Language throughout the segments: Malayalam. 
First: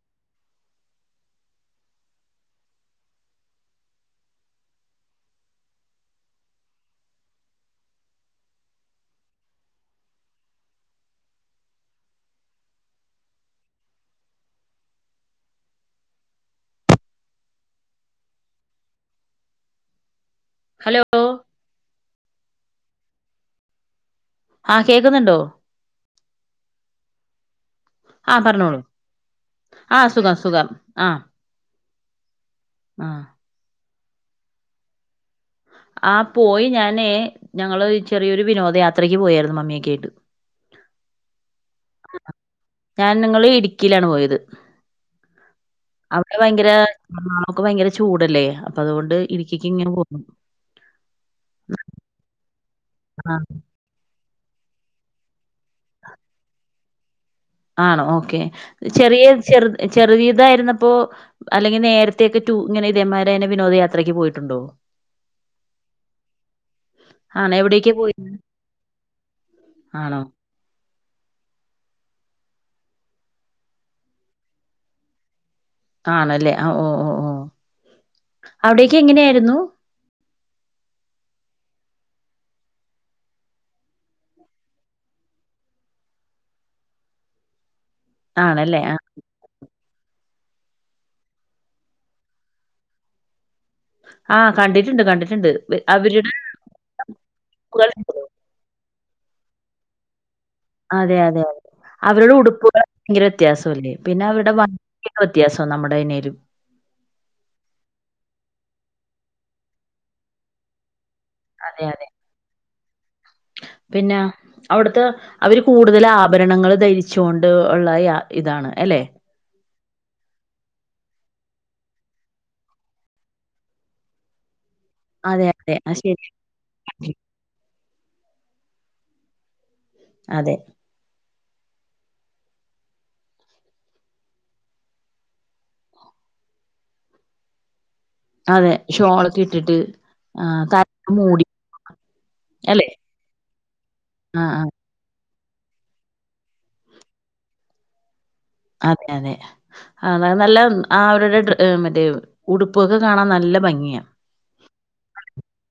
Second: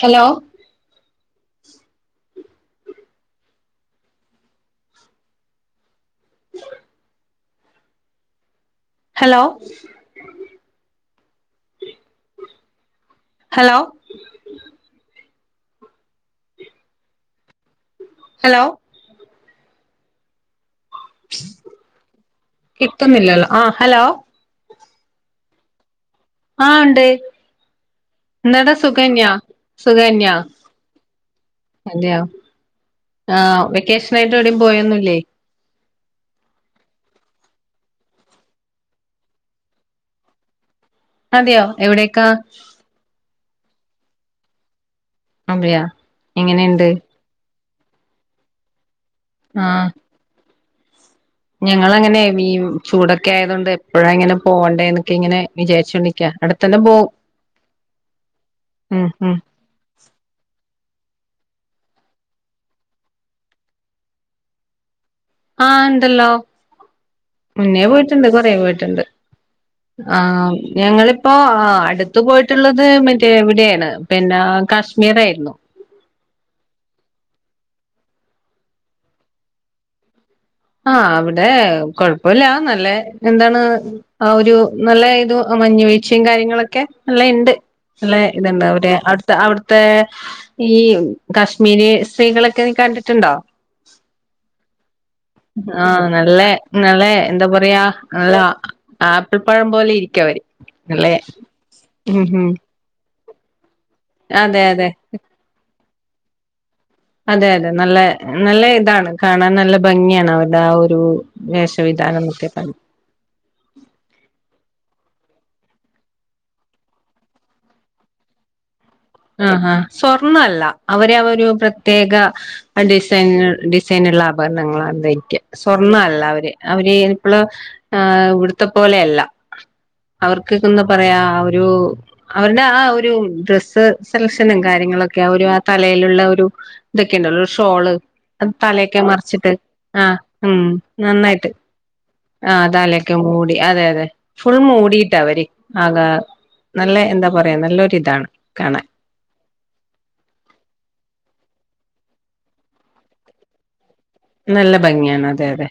Hello [unintelligible] hello hello hello hello കിട്ടുന്നില്ലല്ലോ ആഹ് ഹലോ. ആഹ് കേക്കുന്നുണ്ടോ? ആഹ് ഉണ്ട്. ആ എന്നാടാ പറഞ്ഞോളൂ സുകന്യാ, ആ സുകന്യാ സുഖം സുഖം ആ അതെയോ? ആ ആഹ് വെക്കേഷനായിട്ട് എവിടെയും പോയൊന്നുല്ലേ? ആഹ് പോയി ഞാനേ ഞങ്ങള് ചെറിയൊരു വിനോദയാത്രക്ക് പോയായിരുന്നു മമ്മിയൊക്കെ ആയിട്ട്. അതെയോ എവിടെയൊക്ക? ഞാൻ നിങ്ങള് ഇടുക്കിലാണ് പോയത്, അതെയോ അവിടെ ഭയങ്കര. എങ്ങനെയുണ്ട് എറണാകുളം ഭയങ്കര ചൂടല്ലേ, അപ്പൊ അതുകൊണ്ട് ഇടുക്കിക്ക് ഇങ്ങ് പോന്ന്. ഞങ്ങളിങ്ങനെ മെയിൻ ചൂടൊക്കെ ആ ആയതോണ്ട്. ഇവിടെ എങ്ങനെ പോവേണ്ടെന്ന് ഇങ്ങനെ വിചാരിച്ചോണ്ടിരിക്കാ അടുത്തക്കൊല്ലം പോവും. ആണോ ഓക്കേ ഉം ചെറിയ ഉം ചെറു ചെറീതായിരുന്നപ്പോ. അല്ലെങ്കി നേരത്തെയൊക്കെ ടു ഇങ്ങനെ ഇതേമാരിന്നെ വിനോദ യാത്രക്ക് പോയിട്ടുണ്ടോ? ആഹ് ണ്ടല്ലോ ആണോ മുന്നേ എവിടേക്കാ പോയി പോയിട്ടുണ്ട് കൊറേ പോയിട്ടുണ്ട് ആണോ ആ ഞങ്ങള് പ്പോ ആ അടുത്ത് പോയിട്ടുള്ളത് മറ്റേ വിടേണ് പിന്നെ കാശ്മീറേ ര്ന്നു. ആണല്ലേ ആ ഓ ഓ ഓ അവിടേക്കെങ്ങനായിരുന്നു? ആഹ് അവിടെ കൊഴപ്പല്ല നല്ലേ എന്താണ് ആ ഒരു നല്ല ഇത് മഞ്ഞുവീഴ്ച്ചെം കാര്യങ്ങളൊക്കെ നല്ല ഇണ്ട് നല്ല ആണല്ലേ ആ ഇത്ണ്ടവുലെ അട് ത അവിട്ത്തെ ഈ കാശ്മീരി സ്ത്രീകളൊക്കെ നി കണ്ടിട്ടുണ്ടോ? ആ കണ്ടിട്ടുണ്ട് കണ്ടിട്ട് ആഹ് നല്ല നല്ല ന്താ പറയാ ഉടുപ്പുകൾ, നല്ല ആപ്പിൾ പഴം പോലെ ഇരിക്കവര് അതെയതെയതെ അവരുടെ ഉടുപ്പുകൾ ങ്കര വ്യത്യാസൊല്ലേ പിന്നെ അവിടെ അതെ അതെ ഭങ്ങിയാവ്യത്യാസം നമ്മുടെ ഇനേലും അതെയതെ നല്ല നല്ല ഇതാണ് കാണാൻ നല്ല ഭംഗിയാണ് അവരുടെ ആ ഒരു അതെ അതെ വേഷവിധാനന്നൊക്കെ കണ്ട് പിന്നെ അവിടുത്തെ അവര് കൂടുതല് ആഭരണങ്ങൾ ധരിച്ചോണ്ട്ള്ള യ ഇതാണ് അല്ലെ? ആ ആ സ്വർണല്ല അവര് അവരൊ പ്രത്യേക ആ ഡിസൈൻ ഡിസൈന്ള്ള ആപരണങ്ങളാണ് ധരിക്ക അതെ അതെ ആ ശരി സ്വർണ്ണല്ലവര് അവര് ള് ഹെ വ്ട്ത്തെ പോലെയല്ല അവർക്ക് അതെ ന്ന് പറയാ ഒരു അവരുടെ ആ ഒരു ഡ്രസ്സ് സെലക്ഷനും കാര്യങ്ങളൊക്കെ ആ ഒരു ആ തലയില്ള്ളൊരു ഇതൊക്കെയുണ്ടല്ലോ രുഷോള് അത് അതെ തലയൊക്കെ ഷോളൊക്കെ മറച്ചിട്ട് ഇട്ടിട്ട് ആഹ് ആ ഉം തല മൂടി നന്നായിട്ട് ആ അല്ലെ തലൊക്കെ മൂടി അതെ യതെ ആ ഫുൾ ആ മൂടീട്ടാവര് ആകാ നല്ല എന്താ പറയാ നല്ലൊരിതാണ് കാണാൻ അതെയതെ ആതെ നല്ല ആ അവരുടെ മറ്റേ ഉടുപ്പൊക്കെ കാണാൻ നല്ല ഭംഗിയാ നല്ല ഭംഗിയാണ് അതെയതെ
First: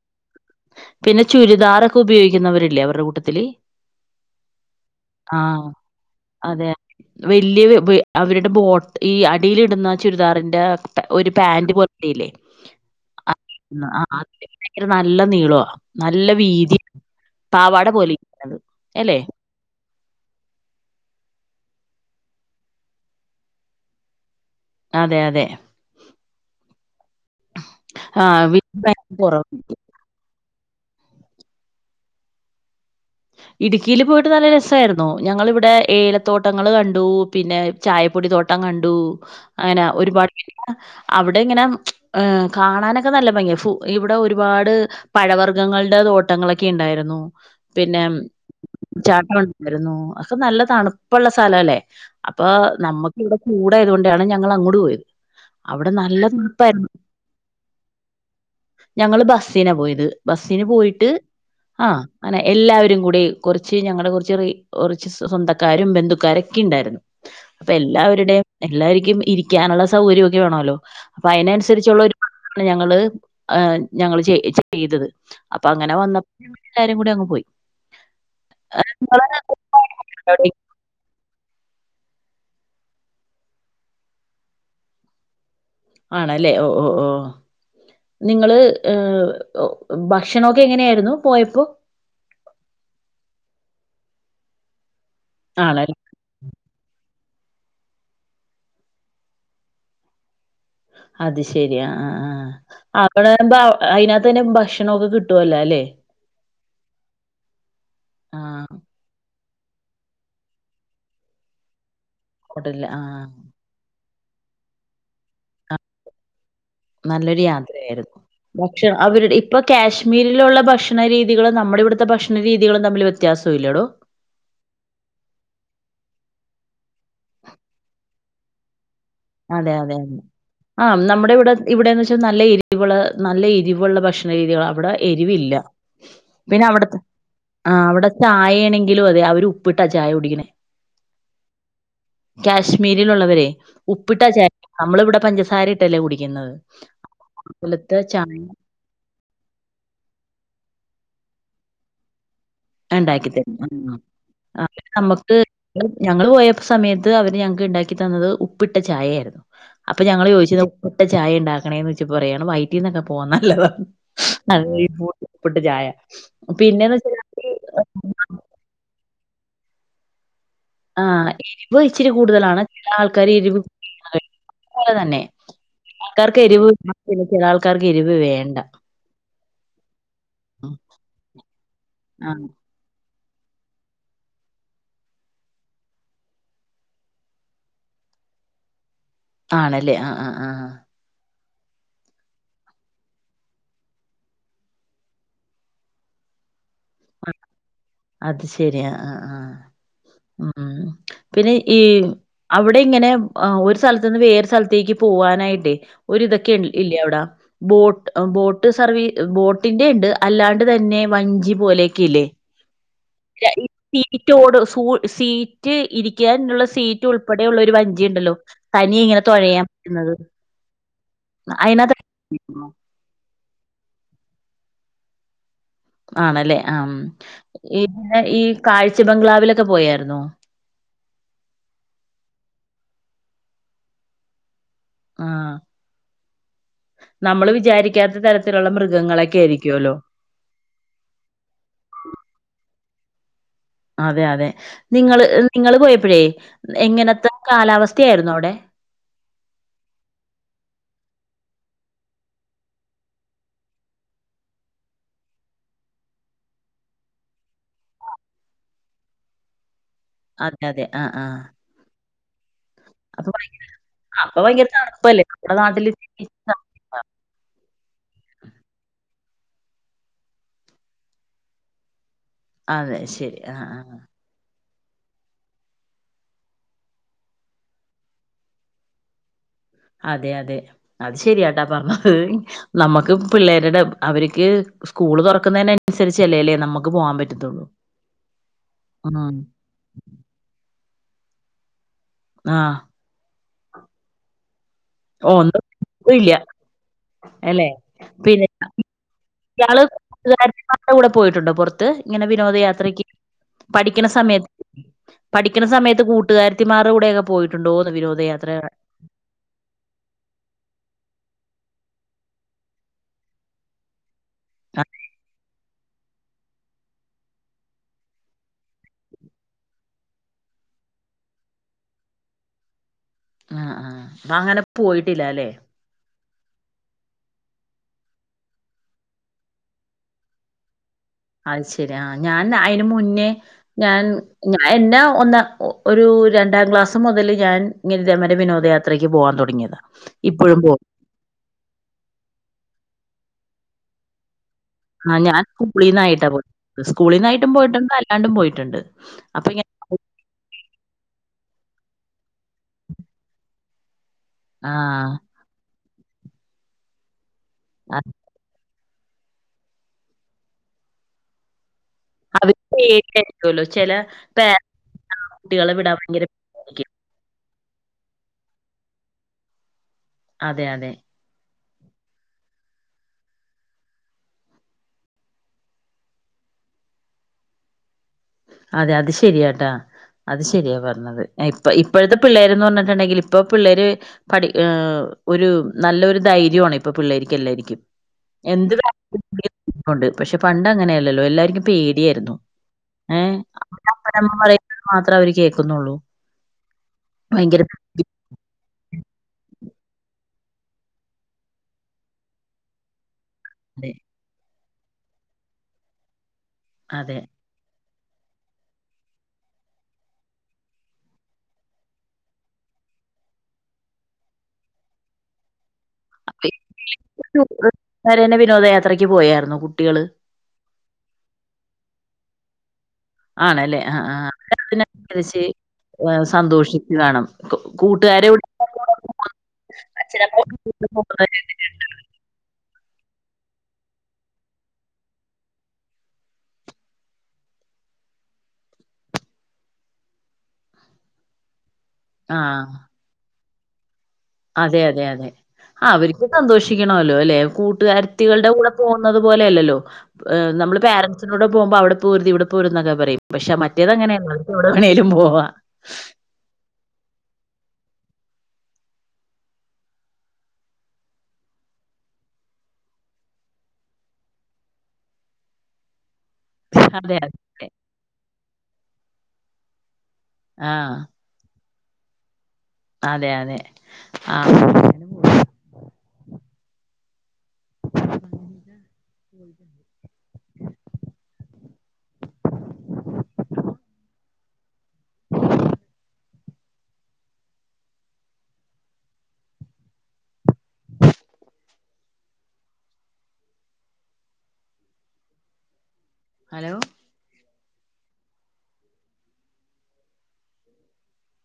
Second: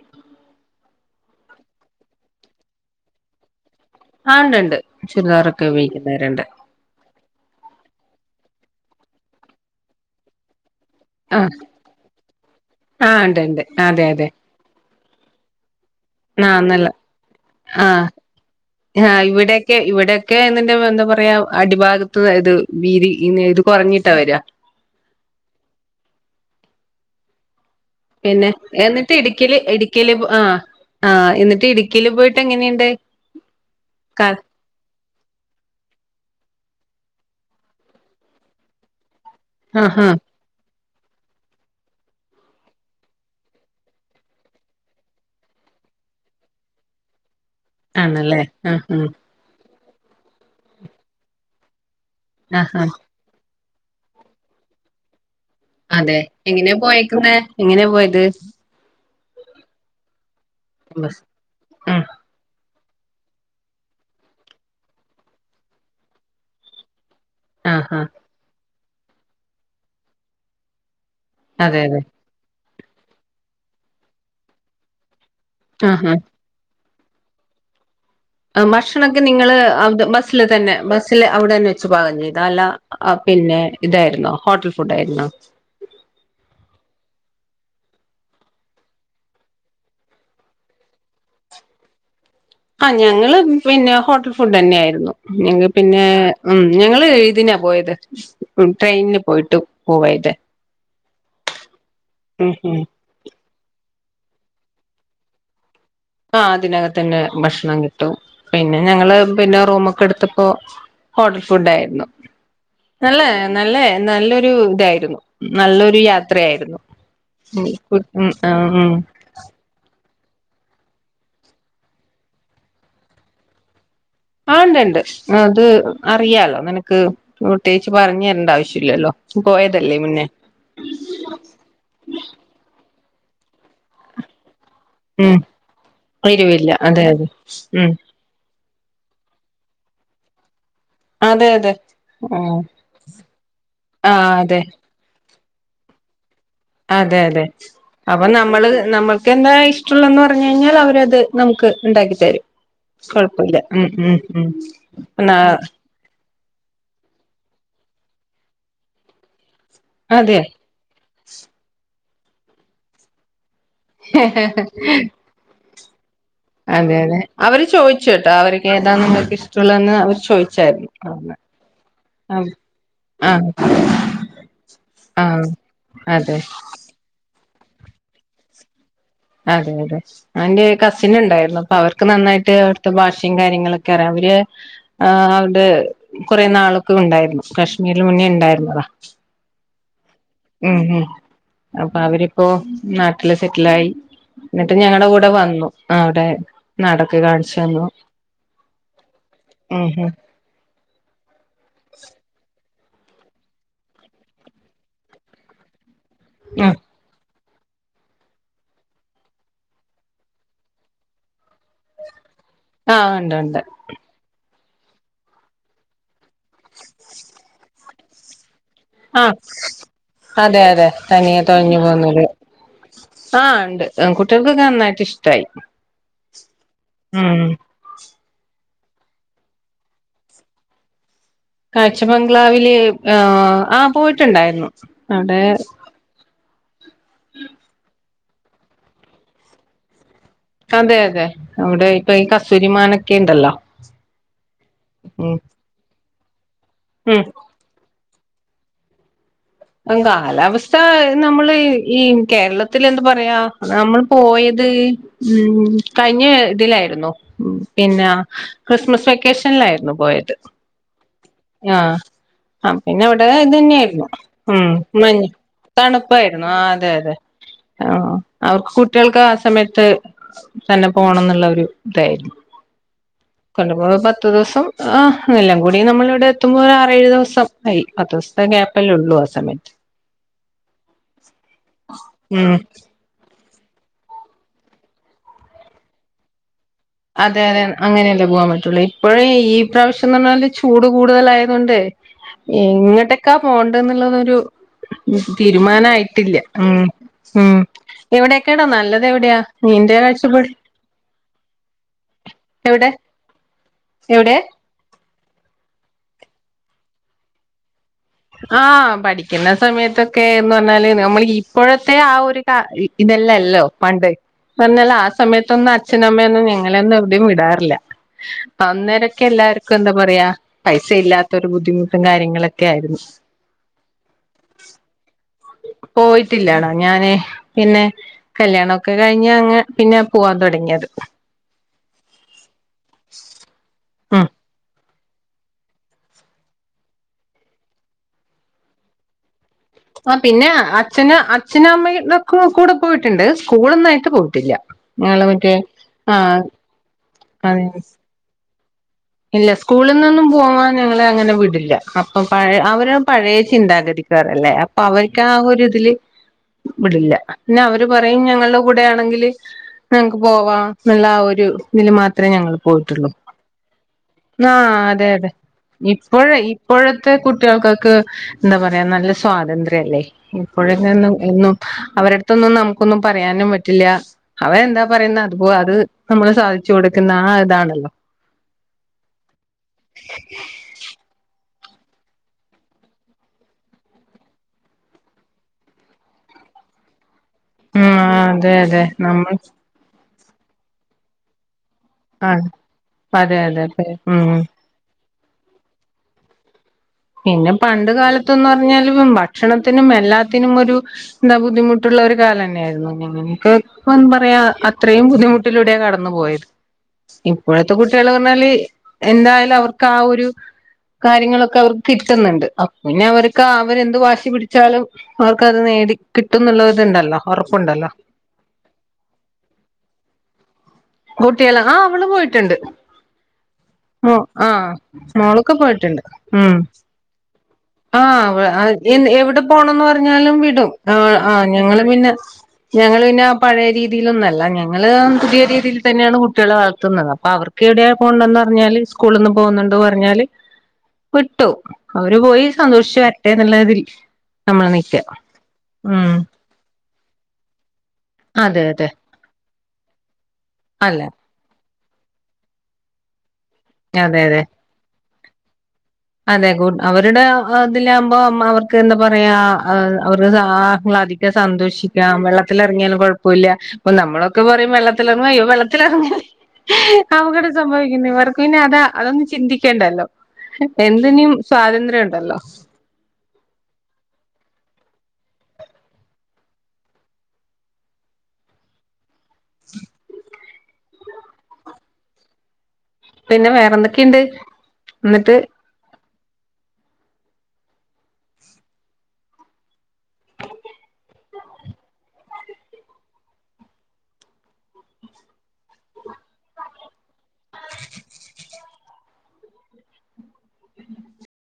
പിന്നെ ചുരിദാറൊക്കു പയോഗിക്കുന്നവരില്ലേ അവരെ കൂട്ടത്തില് ആഹ് ണ്ട് ണ്ട് ‌ ‌ ആ ചുരിദാറൊക്കുപയോഗിക്കുന്നവരുണ്ട് അതെ വലിയ ബി അവരുടെ ബോട്ട് ഈ അടിയിലിടുന്ന ചുരിദാറിന്റെ ഒരു ആ പാന്റ് പോലല്ലേ ആ ഉണ്ട് ഉണ്ട് അതെ അ അതെ ത് നല്ല നീളാ നല്ല ആ വീതി നല്ല പാവാട പോലെരിക്കുന്നത് അല്ലെ ക്കെ ഇവിടൊക്കെന്ന്ണ്ടെ എന്താ പറയാ അടിഭാഗത്ത് അതായത് വീതി ഇത് കുറഞ്ഞിട്ടാ വരാ അതെയതെ ആ പിന്നെ വീതി എന്നിട്ട് ഭയങ്കര കുറവാ. ഇടുക്കില് ഇടി ക്കില് ആ ആഹ് ന്നിട്ട് ഇടുക്കീല് പോയിട്ടെങ്ങനെയുണ്ട്? ഇടുക്കീല് പോയിട്ട് നല്ല രസ യിരുന്നൂ ഞങ്ങളിവിടെ ഏലത്തോട്ടങ്ങൾ കണ്ടു പിന്നെ ചായപ്പൊടിത്തോട്ടം കണ്ടൂ ആ അങ്ങനെ ഹാ ഒരുപാട് [unintelligible] അവിടിങ്ങനെ ഏ കാണാനൊക്കെ നല്ല ഭംഗിയാ ഫു ഇവിടെ ഒരുപാട് പഴവർഗ്ഗങ്ങളുടെ തോട്ടങ്ങളൊക്കെണ്ടായിരുന്നു പിന്നെ ആണല്ലേ ആ ആ ചാട്ട രുന്നു അഒക്കെ നല്ല തണുപ്പ്ള്ള സ്ഥലല്ലേ അപ്പൊ ആ ആ നമ്മ ഇവിടെ ചൂടായതോണ്ടാണ് ഞങ്ങൾ അങ്ങോട് പോയത്. അവിടെ അതെ നല്ല എങ്ങനെ തണുപ്പായിരുന്നു. പോയേക്കുന്നെ എങ്ങനെ പോയത് ഞങ്ങള് ബസ്സിനാ പോയത് ബസ്സിന് പോയിട്ട് ബസ് ആ ഉം അനെ എല്ലാവരും കൂടി കൊർച്ച് ഞങ്ങളെ കൊർച്ച് കുറച്ച് സ്വന്തക്കാരും ബന്ധുക്കാരൊക്കെ ഇണ്ടായിരുന്നു അപ്പൊ ആ ഹാ എല്ലാവരുടെയും എല്ലാവർക്കും ഇരിക്കാനുള്ള സൗകര്യമൊക്കെ വേണല്ലോ അപ്പൊ അതെ അതെ അതിനനുസരിച്ചുള്ള ഞങ്ങള് ആ ഞങ്ങള് ചെയ ചെയ്തത് അപ്പൊ ആ അങ്ങനെ ആ വന്നപ്പോ എല്ലാരും കൂടി അങ്ങ് പോയി ഭക്ഷണൊക്കെ നിങ്ങള് ബസ്സില് തന്നെ ബസ്സ് സ്സില് അവിടെ തന്നെ വെച്ച് പാകം ചെയ്തോ അല്ല പിന്നെ ഇതായിരുന്നോ ഹോട്ടൽ ഫുഡ് ആയിരുന്നോ ആണല്ലേ ഓ ഓ ഓ നിങ്ങള് ഭക്ഷണൊക്കെ എങ്ങനെയായിരുന്നു പോയപ്പോ ആഹ് ഞങ്ങള് പിന്നെ ഹോട്ടൽ ഫുഡ് തന്നെ ആയിരുന്നു ഇല്ലെങ്കി ആണല്ലേ പിന്നെ ഉം ഞങ്ങള് ഇതിനാ പോയത് ട്രെയിനിന് പോയിട്ടു പോയതെ അത് ശരി ആഹ് ആഹ് ഉം ഉം ആഹ് അവിടെറുമ്പ അയിനകത്ത് തന്നെ ഭക്ഷണ ഒക്കെ കിട്ടുവല്ലോ അല്ലെ ആഹ് അതിനകത്തന്നെ ഭക്ഷണം കിട്ടും പിന്നെ ആഹ് ഞങ്ങള് പിന്നെ റൂമൊക്കെ എടുത്തപ്പോ ഹോട്ടൽ ഫുഡ് ആയിരുന്നു ഹോട്ടലില് ആഹ് നല്ലേ നല്ലെ നല്ലൊരു ഇതായിരുന്നു നല്ലൊരു യാത്രയായിരുന്നു നല്ലൊരു ഉം യാത്രയായിരുന്നു ഉം പക്ഷെ ഉം അവരുടെ ഇപ്പൊ കാശ്മീരിലുള്ള ഭക്ഷണ രീതികളും നമ്മുടെ ഇവിടുത്തെ ഭക്ഷണ രീതികളും തമ്മില് വ്യത്യാസം ഇല്ലെടോ ആഹ് ഒണ്ട് ഒണ്ട് അത് അറിയാലോ നിനക്ക് പ്രത്യേകിച്ച് പറഞ്ഞു തരേണ്ട ആവശ്യമില്ലല്ലോ അതെ അതെ പോയതല്ലേ അതെ മുന്നേ ആഹ് നമ്മുടെ ഇവിടെ ഇവിടെന്ന് വെച്ചാ നല്ല എരിവുള്ള നല്ല എരിവുള്ള ഭക്ഷണ രീതികളാ അവിടെ ഉം എരിവില്ല പിന്നെ വരുവില്ല അവിടത്തെ അതെ അതെ ആഹ് ഉം അവിടെ ചായ ആണെങ്കിലും അതെ അവര് ഉപ്പിട്ടാ ചായ കുടിക്കണേ അതെ അതെ ഉം കാശ്മീരിലുള്ളവരെ ആ ഉപ്പിട്ടാച്ചാര് അതെ നമ്മളിവിടെ പഞ്ചസാര ഇട്ടല്ലേ കുടിക്കുന്നത് അതെ അതെ അതുപോലത്തെ അപ്പ ചായ നമ്മള് നമ്മൾ ക്ക് എന്താ ഇഷ്ടള്ളതെന്ന് പറഞ്ഞു കഴിഞ്ഞാൽ അവരത് നമുക്ക് ഇണ്ടാക്കി തരും ഉണ്ടാക്കി തരും കുഴപ്പല്ല ഉം ഉം ഉം ആ നമുക്ക് ന്നാ ഞങ്ങള് പോയ സമയത്ത് അവര് ഞങ്ങക്ക് ഇണ്ടാക്കി തന്നത് ഉപ്പിട്ട ചായായിരുന്നു അപ്പൊ ഞങ്ങള് അതെ ചോദിച്ചത് ഉപ്പിട്ടചായ ഉണ്ടാക്കണേന്ന്ച്ചപ്പോ പറയാണ് വൈറ്റിന്നൊക്കെ പോകാൻ നല്ലതാന്ന് അത് ഉപ്പിട്ടചായ അതെലെ അവര് ചോയിച്ചു ട്ട അവർക്ക് ഏതാ നമ്മൾക്ക് ഇഷ്ടമുള്ളതന്ന് അവര് ചോദിച്ചു ആഹ് എരിവ് ഇച്ചിരി കൂടുതലാണ് ആ ചില ആൾക്കാര് എരിവ് [unintelligible] അതുപോലെ തന്നെ ആ ആ ചില അതെ ആൾക്കാർക്ക് എരിവ് ചില ആൾക്കാർക്ക് എരിവ് വേണ്ട അതെ അതെ അവന്റെ കസിന് ണ്ടായിരുന്നു അപ്പൊ അവർക്ക് ആ നന്നായിട്ട് ട്ട് ഭാഷയും കാര്യങ്ങളൊക്കെ അറിയ അവര് ആ അവിടെ കുറെ നാളൊക്കെ ഉണ്ടായിരുന്നു കശ്മീരിൽ മുന്നേ ഉണ്ടായിരുന്നതാ ആണല്ലേ ആഹ് ആഹ് ആഹ് ഉം ഉം അപ്പൊ അവരിപ്പോ നാട്ടില് സെറ്റിലായി എന്നിട്ടും ഞങ്ങടെ കൂടെ വന്നു ആ അവിടെ നാടൊക്കെ കാണിച്ചന്നു അത് ശരി. ആഹ് ആഹ് ആഹ്. ഉം ഉം ഉം പിന്നെ ഈ അവിട് ടെ ഇങ്ങനെ ഒരു സ്ഥലത്ത്ന്ന് വേറെ സ്ഥലത്തേക്ക് പോവാനായിട്ട് ഒര് ഇതൊക്കെ ഉം ഇല്ലേ അവിട ബോട്ട് ബോട്ട് സർവീസ് ബോട്ടിന്റെ ഇണ്ട് അല്ലാണ്ട് തന്നെ വഞ്ചി പോലെയൊക്കെ ഇല്ലേ ആഹ് ഇണ്ട് ണ്ട് സീറ്റ് ഓട് സ സീറ്റ് ഇരിക്കാനുള്ള സീറ്റ് ഉൾപ്പെടെ ഉള്ള ഒരു വഞ്ചി ഇ ണ്ടല്ലോ ആഹ് അതെ അതെ തനിയ തൊഴഞ്ഞു അതിനകത്ത് പോന്നല് ആഹ് ഇണ്ട് കുട്ടിയാൾക്കൊക്കെ നന്നായിട്ട് ഇഷ്ടായി ആണല്ലേ ആഹ് ഉം ഈ കാഴ്ച ബംഗ്ലാവിലൊക്കെ പോയാർ ന്നോ കാഴ്ച ബംഗ്ലാവില് ആഹ് പോയിട്ടുണ്ടായിരുന്നു അവിടെ ആഹ്. നമ്മള് വിചാരിക്കാത്ത തരത്തിലുള്ള മൃഗങ്ങളൊക്കെ ആയിരിക്കുല്ലോ അതെ അതെ അവിടെ ഇപ്പൊ ഈ കസ് തൂരിമൻക്കെ ഉണ്ടല്ലോ അതെ അതെ നിങ്ങള് ഉം നിങ്ങള്ൾ പോയപ്പോഴേ എങ്ങനത്തെ ഉം കാലാവസ്ഥയായിരുന്നു അവിടെ കാലാവസ്ഥ നമ്മള് ഈ കേരളത്തി എന്ത് പറയാ നമ്മൾ പോയത് ഉം കഴിഞ്ഞ ഇതിലായിരുന്നു പിന്നെ ക്രിസ്മസ് വെക്കേഷനിലായിരുന്നു പോയത് അതെ അതെ ആഹ് ആഹ് ആഹ് ആ പിന്നെ അവിടെ അപ്പൊ ഭയ- ഇത് തന്നെയായിരുന്നു അപ്പൊ ഉം ഭയങ്കര മഞ്ഞ തണുപ്പല്ലേ നമ്മുടെ നാട്ടില് തണുപ്പായിരുന്നു ആഹ് അതെ അതെ ആഹ് അവർക്ക് കുട്ടികൾക്ക് ആഹ് സമയത്ത് തന്നെ പോണം എന്നുള്ള ഒരു ഇതായിരുന്നു അതെ ശരി ആഹ് കൊണ്ടുപോയ ആഹ് പത്ത് ദിവസം എെല്ലാം കൂടി നമ്മള ഇവിടെ എത്തുമ്പോൾ ഒരു ആറേഏഴ് ദിവസം ആയി പത്ത് ദിവസത്തെ ഗ്യാപ്പല്ലേ ഉള്ളൂ അ സമിറ്റ് അതെ അതെ അത് ശെരിയാട്ടാ പറഞ്ഞത് ഉം നമ്മക്ക് പിള്ളേരുടെ അവർക്ക് സ്കൂള് തുറക്കുന്നതിനനുസരിച്ചല്ലേല്ലേ നമുക്ക് പോകാൻ അതെ അതെ പറ്റത്തുള്ളൂ അങ്ങനെയല്ലേ പോകാൻ പറ്റുള്ളൂ ഇപ്പോഴേ ഉം ഈ പ്രാവശ്യം എന്ന് പറഞ്ഞാല് ചൂട് കൂടുതലയത കൊണ്ട് ആഹ് എങ്ങട്ടൊക്കാ പോണ്ട എന്നുള്ളരു ഒന്നും ഇല്ല തീരുമാനയിട്ടില്ല ഉം ഉം അല്ലെ പിന്നെ എവിടെൊക്കെടാ നല്ലത് എവിടെയാ ഇയാള് നിന്റെ കാഴ്ചപ്പാട് കൂകന്മാരുടെ കൂടെ പോയിട്ടുണ്ട് പുറത്ത് ഇങ്ങനെ എവിടെ വിനോദയാത്രക്ക് പഠിക്കുന്ന എവിടെ സമയത്ത് പഠിക്കണ സമയത്ത് കൂട്ടുകാാരത്തിമാർ കൂടെയൊക്കെ പോയിട്ടുണ്ടോന്ന് വിനോദ ആഹ് പടി പിക്കുന്ന സമയത്തൊക്കെ എന്ന് പറഞ്ഞാല് നമ്മൾ ഇപ്പോഴത്തെ ആ ഒരു ഇതല്ലല്ലോ പണ്ട് പറഞ്ഞാാല ആ സമയത്തൊന്നും അച്ഛനമ്മയൊന്നും ഞങ്ങള ഒന്നും എവിടെയും വിടാറില്ല അ അന്നേരൊക്കെ എല്ലാർക്കും എന്താ പറയാ പൈസ ഇല്ലാത്തരു ബുദ്ധിമുട്ടും കാര്യങ്ങളൊക്കെ ആയിരുന്നു ആഹ് ആഹ് അപ്പ അങ്ങനെ പോയിട്ടില്ല അല്ലേ പോയിട്ടില്ലാണാ ഞാന് പിന്നെ കല്യാണംഒക്കെ കഴിഞ്ഞഞ് അങ്ങ് പിന്നെ പോവാൻ തുടങ്ങിയത് അത് ശരിയാ ആഹ് ഞാൻ അയിന് മുന്നേ ഞാൻ ഉം എന്നാ ഒന്ന് ഒരു രണ്ടാം ക്ലാസ് മുതൽ ഞാൻ ഇങ്ങനെ ദമന വിനോദയാത്രയ്ക്ക് പോവാൻ തുടങ്ങിയതാണ് ആഹ് പിന്നെ അച്ഛന അച്ഛന അമ്മക്ക കൂടെ പോയിട്ടുണ്ട് സ്കൂളൊന്നായിട്ട് പോയിട്ടില്ല ആഹ് ഞങ്ങള് ഞാൻ മറ്റേ സ്കൂളീനിന്നായിട്ടാ പോ ആഹ് സ്കൂളീ നിന്ന ആയിട്ടും അതെ പോയിട്ടുണ്ട് അല്ലാണ്ടും പോയിട്ടുണ്ട് അപ്പൊ ഇല്ല ഇങ്ങനെ സ്കൂളിൽ നിന്നും പോങ്ങാൻ ഞങ്ങ അങ്ങനെ വിടില്ല അപ്പൊ പഴ അവര പഴയ ചിന്താഗതിും അപ്പൊ ആഹ് അവർക്ക് ആ ഒരുരിതില് ഇടില്ല പിന്നെ അവര് പറയുംയും ഞങ്ങള് ഇവിടെ ആണെങ്കിൽ ങ്ങക്ക് പോവാം എന്നുള്ള ഒരു ഇതിൽ മാത്രം അവരു ഏരിയിരിക്കല്ലോ ചില ആഹ് അതെ അതെ ഇപ്പോഴ പേടിയായിരിക്കും ഇപ്പോഴത്തെ കുട്ടികൾക്കൊക്ക് എന്താ പറയാ നല്ല സ്വാതന്ത്ര്യല്ലേ അതെ അതെ ഇപ്പോഴന്ന് ഒന്നും അവരെട്ത്തൊന്നും നമുക്കൊന്നും പറയാനും പറ്റില്ല അവരെന്താ പറയുന്ന അത്പോ അത് നമ്മള് സാധിച്ചു കൊടുക്കുന്ന ആ ഇതാണല്ലോ. അതെ അത് ശരിയാട്ടാ അത് ശരിയാ പറഞ്ഞത്. ഏ ഇ പ്പ ഇപ്പഴ്ത്തെ പിള്ളേരെന്ന് പറഞ്ഞിട്ടുണ്ടെങ്കിൽ ഇപ്പോ പിള്ളേർ പഠി ഏഹ് ഒരു നല്ലൊരു ധൈര്യവാണ് ഇപ്പൊ പിള്ളേര്ക്ക് എല്ലാര് ക്ക്യും. ഉം അതെ എന്ത് അതെ നമ്മൾ [unintelligible] ഉണ്ട് പക്ഷെ പണ്ട് അങ്ങനെയല്ലല്ലോ എല്ലാര്ക്കും പേടിയായിരുന്നു. ആഹ് അതെ അതെ അതെ ഉം മാത്ര അവര് കേക്കുന്നൊള്ളൂ. പിന്നെ പണ്ട് കാലത്ത് ന്ന് പർഞ്ഞാല് പ്പം ഭക്ഷണത്തിനും എല്ലാത്തിനും ഒരു എന്താ ബുദ്ധിമുട്ടുള്ള ഒരു കാലന്നായായിരുന്നു ഇങ്ങനെ [unintelligible] ഇപ്പം പറയാ അത്രയും ബുദ്ധിമുട്ടിലൂടെയാ കടന്നു പോയത് അതെ ഇപ്പോഴത്തെ കുട്ടികൾ പർഞ്ഞാല് എന്തായാലും അവർക്ക് ആ ഒരു കാര്യങ്ങളൊക്കെ അവർ കിട്ടുന്നുണ്ട്. അപ്പോ പിന്നെ അവർക്ക് ആഹ് അവരെന്ത് വാശി പിടിച്ചാലും അവർക്കത് നേടി കിട്ടുംന്നുള്ളത് ഇത്ണ്ടല്ലോ ഒറപ്പുണ്ടല്ലോ ന്നെ വിനോദയാത്രക്ക് പോയായിരുന്നു കുട്ടികള് കുട്ടിയേള് ആഹ് അവള് പോയിട്ട്ണ്ട്. ആണല്ലേ ആഹ് മോ ആഹ് മോളൊക്കെ പോയിട്ടുണ്ട് ഉം. ഇതാണം ആഹ് വ് എ എവിടെ പോണംന്ന് പറഞ്ഞാലും വിടും. ആഹ് ആഹ് ഞങ്ങള് പിന്നെ ഞങ്ങള് പിന്നെ ആ പഴേ രീതിയിലൊന്നല്ല, ഞങ്ങള് പുതിയ രീതിയിൽ തന്നെയാണ് കുട്ടിയാളെ വളർത്തുന്നത്. അപ്പൊ അവർ ക്കെവിടെയാ പോണ്ടന്ന് പറഞ്ഞാല് സ്കൂളിന്ന് പോകുന്നുണ്ട് പറഞ്ഞാല് വിട്ടു. അവര് പോയി ആഹ് സന്തോഷിച്ചു വരട്ടെ ന്ന്ള്ളതിൽ അതെ അതെ അതെ. ആ അവര്ക്കും സന്തോഷി ഷിക്കണോല്ലോ ല്ലെ. കൂട്ടുകാരത്തികൾടെ അതെ കൂടെ അതെ പോകുന്നത് പോലെയല്ലല്ലോ നമ്മള് അല്ല പേരെൻസ് ൻ്റൂടെ പോക്മ്പോ അവിടെ പോവര്തിവിടെ പോവര്ത് ന്നൊക്കെ പറയും. പക്ഷെ മറ്റേത് അതെ അങ്ങനെയല്ലാ അതെ ഓര്ക്ക് എവിടെ വേണേലും പോവാ. അതെ കൂ അവരുടെ ആ ഇതിലാവുമ്പോ നമ്മളവർക്ക് എന്താ പറയാ അഹ് അവർക്ക് ആഹ്ലാദി ക്ക് സന്തോഷിക്കാ വെള്ളത്തില് എർങ്ങ്യാലും കുഴപ്പോല്ല. അപ്പം നമ്മളൊക്കെ പറയും വെള്ളത്ത്ലറങ്ങ അയ്യോ വെള്ളത്തിലറങ്ങേ അതെ അപകടം അതെ സംഭവിക്കുന്നെ ഇവർക്ക് പിന്നെ അതാ അതൊന്നും ചിന്തിക്കേണ്ടല്ലോ. ആഹ് എന്തിനും സ്വാതന്ത്ര്യം ഉണ്ടല്ലോ അതെ അതെ ആഹ് [inaudible] പോയിറ്റ് ണ്ട് പിന്നെ വേറെ എന്തൊക്കിണ്ട്? ഇന്നട്ട് ഹലോ